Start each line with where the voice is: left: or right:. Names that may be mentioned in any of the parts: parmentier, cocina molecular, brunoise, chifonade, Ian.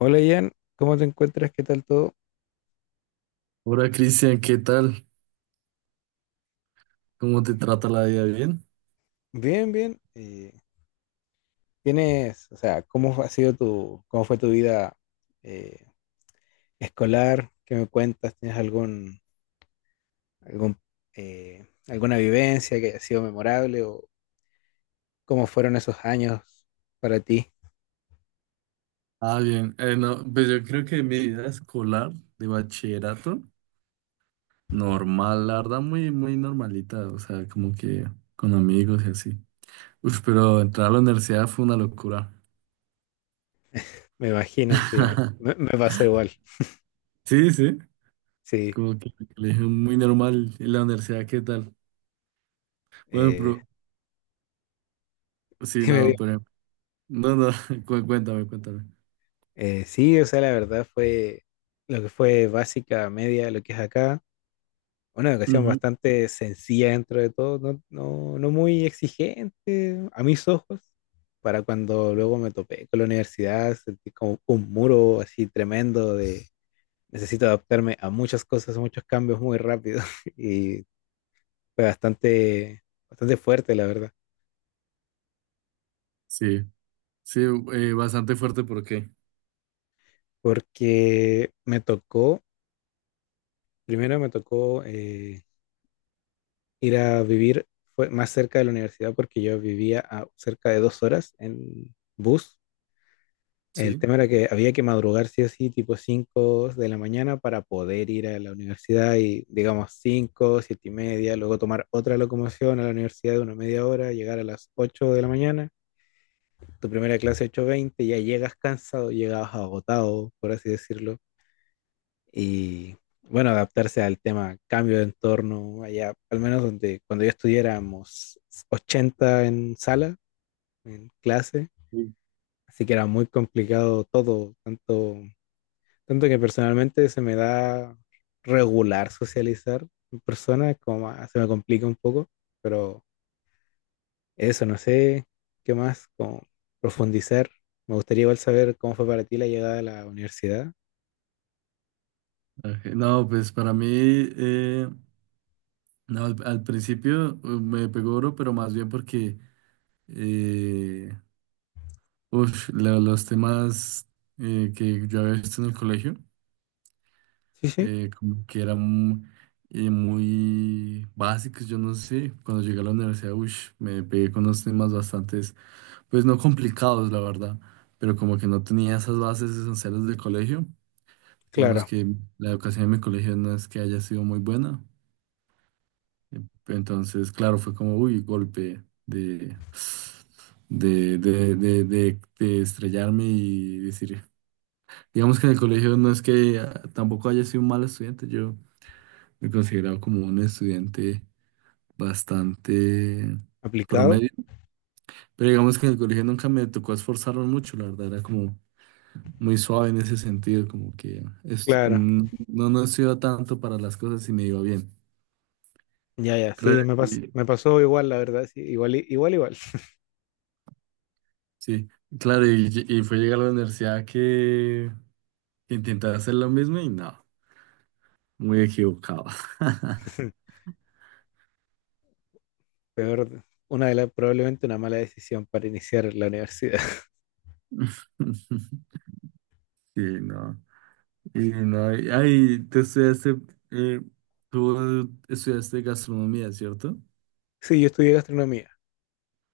left: Hola Ian, ¿cómo te encuentras? ¿Qué tal todo?
right: Hola Cristian, ¿qué tal? ¿Cómo te trata la vida? ¿Bien?
left: Bien, bien. ¿Tienes, o sea, cómo fue tu vida eh, escolar? ¿Qué me cuentas? ¿Tienes algún, alguna vivencia que haya sido memorable o cómo fueron esos años para ti?
right: Ah, bien. No, pues yo creo que mi vida escolar de bachillerato, normal, la verdad, muy normalita. O sea, como que con amigos y así. Uf, pero entrar a la universidad fue una locura.
left: Me imagino, sí, me, me pasó igual.
right: Sí, sí,
left: Sí,
right: como que le dije muy normal en la universidad, ¿qué tal? Bueno,
left: eh,
right: pero sí,
left: dime bien.
right: no, pero no, no, cuéntame, cuéntame.
left: Sí, o sea, la verdad fue lo que fue básica, media, lo que es acá. Una educación
right: Ujú.
left: bastante sencilla dentro de todo, no, no, no muy exigente a mis ojos, para cuando luego me topé con la universidad, sentí como un muro así tremendo de necesito adaptarme a muchas cosas, a muchos cambios muy rápido y fue bastante, bastante fuerte, la verdad,
right: Sí, sí, bastante fuerte, ¿por qué?
left: porque me tocó, primero me tocó ir a vivir fue más cerca de la universidad porque yo vivía a cerca de 2 horas en bus. El
right: Sí.
left: tema era que había que madrugar sí o sí, tipo 5 de la mañana para poder ir a la universidad y digamos 5 7 y media, luego tomar otra locomoción a la universidad de una media hora, llegar a las 8 de la mañana, tu primera clase 8:20 ya llegas cansado, llegabas agotado, por así decirlo, y bueno, adaptarse al tema cambio de entorno, allá, al menos donde cuando yo estudiáramos 80 en sala, en clase,
right: Sí.
left: así que era muy complicado todo, tanto que personalmente se me da regular socializar en persona, como se me complica un poco, pero eso, no sé qué más, como profundizar. Me gustaría igual saber cómo fue para ti la llegada a la universidad.
right: Ok, no, pues para mí, eh, no, al principio me pegó oro, pero más bien porque eh, uf, los temas que yo había visto en el colegio.
left: Sí, sí,
right: Como que eran muy básicos, yo no sé. Cuando llegué a la universidad, ush, me pegué con unos temas bastantes, pues no complicados, la verdad, pero como que no tenía esas bases esenciales del colegio. Digamos
left: claro.
right: que la educación en mi colegio no es que haya sido muy buena. eh, Entonces, claro, fue como, uy, golpe de estrellarme y decir, digamos que en el colegio no es que ah, tampoco haya sido un mal estudiante, yo me consideraba como un estudiante bastante
left: ¿Aplicado?
right: promedio, pero digamos que en el colegio nunca me tocó esforzarme mucho, la verdad era como muy suave en ese sentido, como que
left: Claro.
right: mm, no, no estudiaba tanto para las cosas y me iba bien.
left: Ya, ya,
right: Claro,
left: sí, me pasó igual, la verdad, sí, igual, igual, igual.
right: sí, claro, y, y fue llegar a la universidad que intentaba hacer lo mismo y no, muy equivocado.
left: Peor, una de las, probablemente una mala decisión para iniciar la universidad.
right: Sí, no. Y no, ay, eh, tú estudiaste gastronomía, ¿cierto?
left: Sí, yo estudié gastronomía.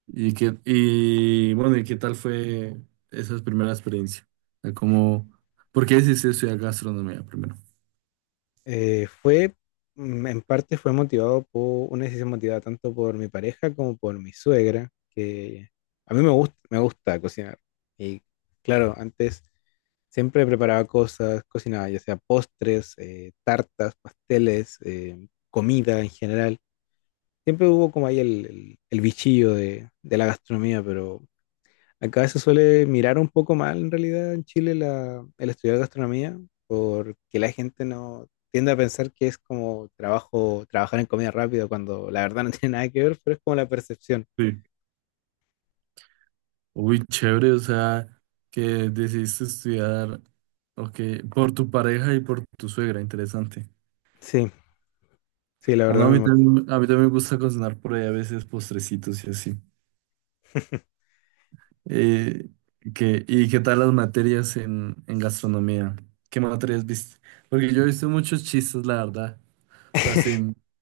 right: Y qué, y bueno, ¿y qué tal fue esa primera experiencia? O sea, ¿cómo, por qué decidiste estudiar gastronomía primero?
left: Eh, fue, en parte fue motivado por una decisión motivada tanto por mi pareja como por mi suegra, que a mí me gusta cocinar. Y claro, antes siempre preparaba cosas, cocinaba, ya sea postres, tartas, pasteles, comida en general. Siempre hubo como ahí el bichillo de la gastronomía, pero acá se suele mirar un poco mal en realidad en Chile el estudiar gastronomía, porque la gente no tiende a pensar que es como trabajo, trabajar en comida rápida, cuando la verdad no tiene nada que ver, pero es como la percepción.
right: Sí. Uy, chévere, o sea, que decidiste estudiar, ok, por tu pareja y por tu suegra, interesante.
left: Sí, sí, la
right: Ah, no,
left: verdad me motiva.
right: a mí también me gusta cocinar por ahí a veces postrecitos y así. Eh, y qué tal las materias en gastronomía? ¿Qué materias viste? Porque yo he visto muchos chistes, la verdad. O sea, sí,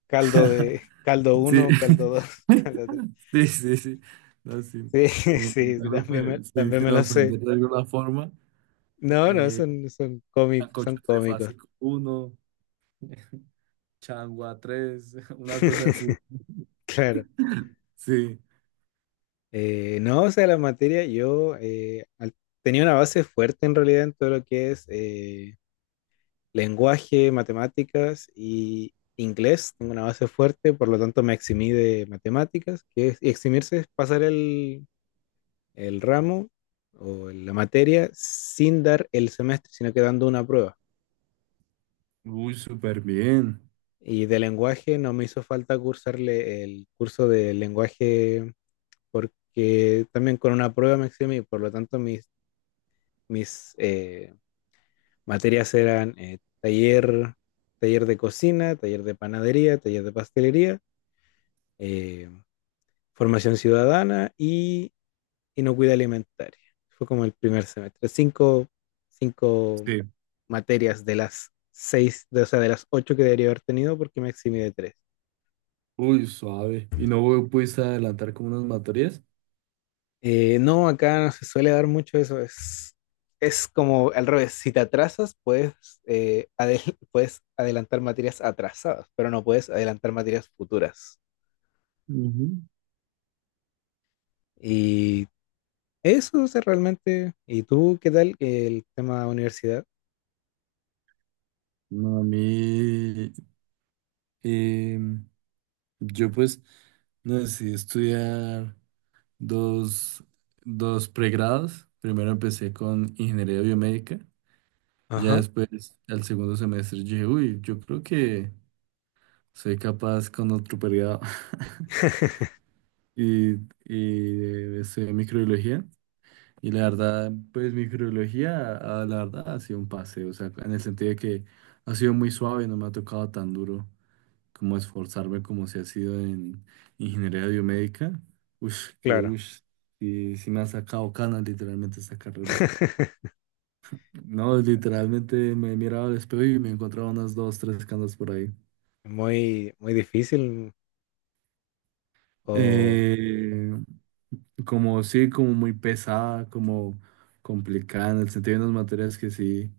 left: Caldo de, caldo
right: sí.
left: uno, caldo dos, caldo tres.
right: Sí, sí, sí. No, sin,
left: Sí, sí, sí, también también me
right: sin
left: lo sé.
right: ofender de alguna forma.
left: No, no,
right: Eh,
left: son cómicos,
right: Sancocho
left: son cómicos.
right: trifásico uno, changua tres, una cosa así.
left: Claro.
right: Sí.
left: No, o sea, la materia, yo tenía una base fuerte en realidad en todo lo que es lenguaje, matemáticas y inglés. Tengo una base fuerte, por lo tanto me eximí de matemáticas, que es, y eximirse es pasar el ramo o la materia sin dar el semestre, sino que dando una prueba.
right: Uy, súper bien.
left: Y de lenguaje no me hizo falta cursarle el curso de lenguaje porque también con una prueba me eximí, por lo tanto mis materias eran taller, taller de cocina, taller de panadería, taller de pastelería, eh, formación ciudadana y inocuidad alimentaria. Fue como el primer semestre. Cinco
right: Sí.
left: materias de las seis, de, o sea, de las ocho que debería haber tenido porque me eximí de tres.
right: Uy, suave. ¿Y no pudiste adelantar como unas materias?
left: No, acá no se suele dar mucho eso. Es como al revés. Si te atrasas, puedes adelantar materias atrasadas, pero no puedes adelantar materias futuras.
right: Ujú.
left: Y eso o sea, realmente. ¿Y tú qué tal el tema universidad?
right: No, a mí, em, yo pues, no decidí estudiar dos, dos pregrados. Primero empecé con ingeniería biomédica. Ya
left: Ajá,
right: después, al segundo semestre, yo dije, uy, yo creo que soy capaz con otro periodo. Y, y estudié microbiología. Y la verdad, pues microbiología, ah, la verdad, ha sido un paseo, o sea, en el sentido de que ha sido muy suave, no me ha tocado tan duro como esforzarme como se ha sido en ingeniería biomédica. Ush, que
left: claro.
right: ush, y sí me ha sacado canas literalmente esta carrera. No, literalmente me he mirado al espejo y me he encontrado unas dos, tres canas por ahí.
left: Muy, muy difícil. O.
right: Eh, Como sí, como muy pesada, como complicada, en el sentido de unas materias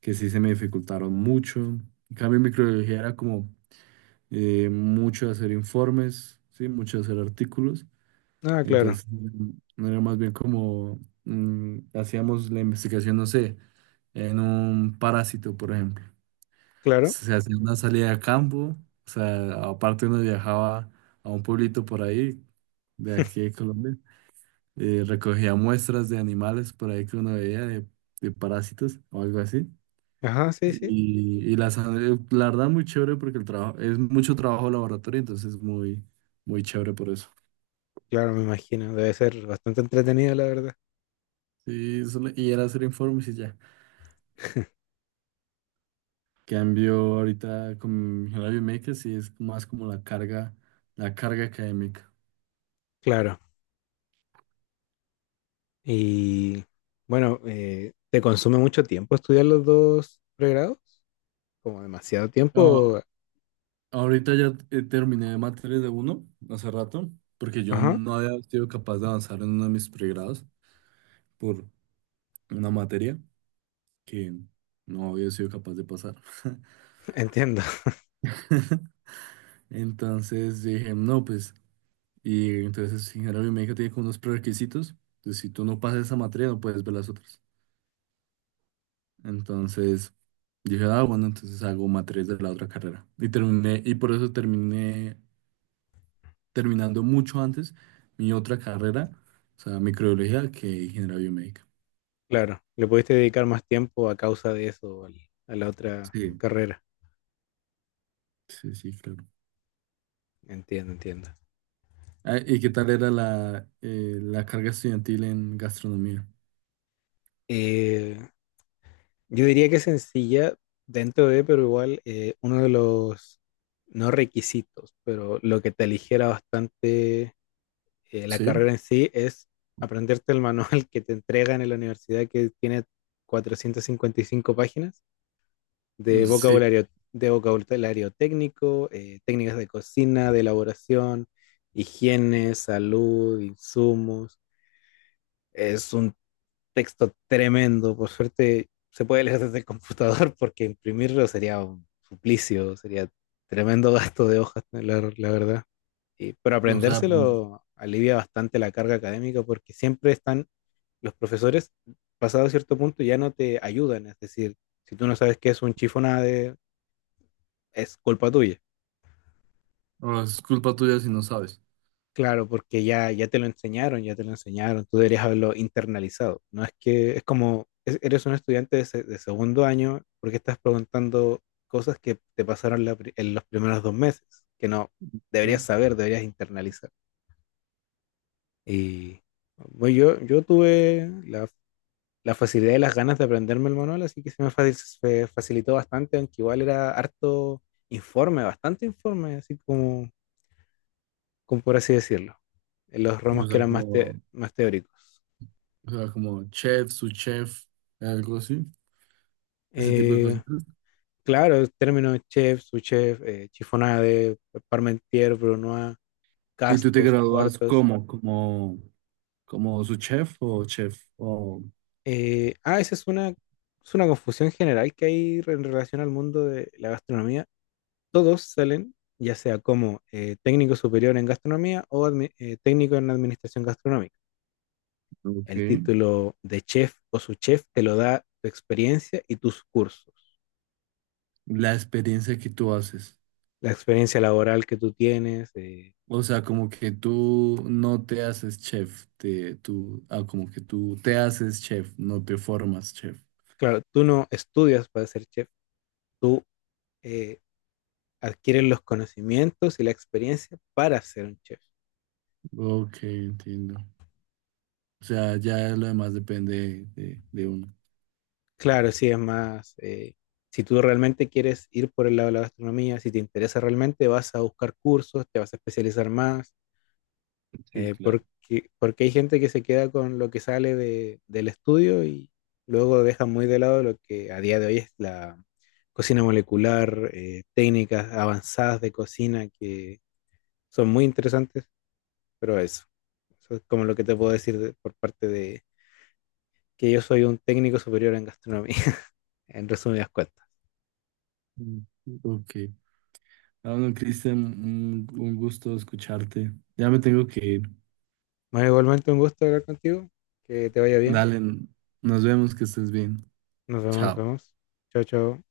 right: que sí se me dificultaron mucho. En cambio, en microbiología era como mucho hacer informes, sí, mucho hacer artículos.
left: Ah, claro,
right: Entonces, mm, era más bien como mm, hacíamos la investigación, no sé, en un parásito, por ejemplo.
left: claro.
right: Se hacía una salida a campo, o sea, aparte uno viajaba a un pueblito por ahí, de aquí de Colombia. Recogía muestras de animales por ahí que uno veía de parásitos o algo así.
left: Ajá, sí, sí.
right: Y las, la verdad muy chévere porque el trabajo es mucho trabajo de laboratorio, entonces muy, muy chévere por eso.
left: Claro, me imagino. Debe ser bastante entretenido, la verdad.
right: Sí, y era hacer informes y ya. Cambio ahorita con la biomédica, sí es más como la carga académica.
left: Claro. Y bueno, ¿te consume mucho tiempo estudiar los dos pregrados? Como demasiado tiempo.
right: Ah, ahorita ya terminé de materias de uno hace rato, porque yo
left: Ajá,
right: no había sido capaz de avanzar en uno de mis pregrados por una materia. Que no había sido capaz de pasar.
left: entiendo.
right: Entonces dije, no, pues, y entonces ingeniería biomédica tiene como unos prerequisitos, entonces si tú no pasas esa materia no puedes ver las otras. Entonces dije, ah, bueno, entonces hago materias de la otra carrera. Y terminé, y por eso terminé terminando mucho antes mi otra carrera, o sea, microbiología, que ingeniería biomédica.
left: Claro. Le pudiste dedicar más tiempo a causa de eso a la otra
right: Sí,
left: carrera.
right: sí, sí, claro.
left: Entiendo, entiendo.
right: Ah, ¿y qué tal era la, la carga estudiantil en gastronomía?
left: Eh, yo diría que es sencilla dentro de, pero igual uno de los, no requisitos, pero lo que te aligera bastante la
right: Sí,
left: carrera en sí es aprenderte el manual que te entregan en la universidad que tiene 455 páginas de
right: sí,
left: vocabulario, técnico, técnicas de cocina, de elaboración, higiene, salud, insumos. Es un texto tremendo. Por suerte se puede leer desde el computador porque imprimirlo sería un suplicio, sería tremendo gasto de hojas, ¿no? La verdad. Y, pero
right: o sea, pues,
left: aprendérselo alivia bastante la carga académica porque siempre están los profesores, pasado cierto punto, ya no te ayudan. Es decir, si tú no sabes qué es un chifonade, es culpa tuya.
right: o es culpa tuya si no sabes.
left: Claro, porque ya te lo enseñaron, ya te lo enseñaron, tú deberías haberlo internalizado. No es que es como, eres un estudiante de segundo año porque estás preguntando cosas que te pasaron en los primeros 2 meses, que no deberías
right: ¿No?
left: saber, deberías internalizar. Y bueno, yo tuve la facilidad y las ganas de aprenderme el manual, así que se facilitó bastante, aunque igual era harto informe, bastante informe, así como por así decirlo, en los ramos
right: O
left: que
right: sea,
left: eran
right: como,
left: más teóricos.
right: o sea, como chef, su chef, algo así, ese tipo de
left: Eh,
right: cositas.
left: claro, términos chef, sous-chef, chiffonade, parmentier, brunoise,
right: ¿Y tú te
left: cascos,
right: gradúas
left: cuartos.
right: como, como, como su chef o chef? O,
left: Eh, ah, esa es una, es una confusión general que hay en relación al mundo de la gastronomía. Todos salen, ya sea como técnico superior en gastronomía o técnico en administración gastronómica.
right: ok.
left: El título de chef o su chef te lo da tu experiencia y tus cursos.
right: La experiencia que tú haces.
left: La experiencia laboral que tú tienes.
right: O sea, como que tú no te haces chef, te, tú, ah, como que tú te haces chef, no te formas chef.
left: Claro, tú no estudias para ser chef, tú eh, adquieres los conocimientos y la experiencia para ser un chef.
right: Ok, entiendo. O sea, ya lo demás depende de uno.
left: Claro, sí, es más, si tú realmente quieres ir por el lado de la gastronomía, si te interesa realmente, vas a buscar cursos, te vas a especializar más.
right: Sí, claro.
left: Porque hay gente que se queda con lo que sale del estudio y luego deja muy de lado lo que a día de hoy es la cocina molecular, técnicas avanzadas de cocina que son muy interesantes, pero eso es como lo que te puedo decir por parte de que yo soy un técnico superior en gastronomía, en resumidas cuentas.
right: Mm, ok. Ah, bueno, Cristian, un gusto escucharte. Ya me tengo que ir.
left: Bueno, igualmente un gusto hablar contigo, que te vaya bien,
right: Dale, nos vemos, que estés bien.
left: nos
right: Chao.
left: vemos, chao, chao.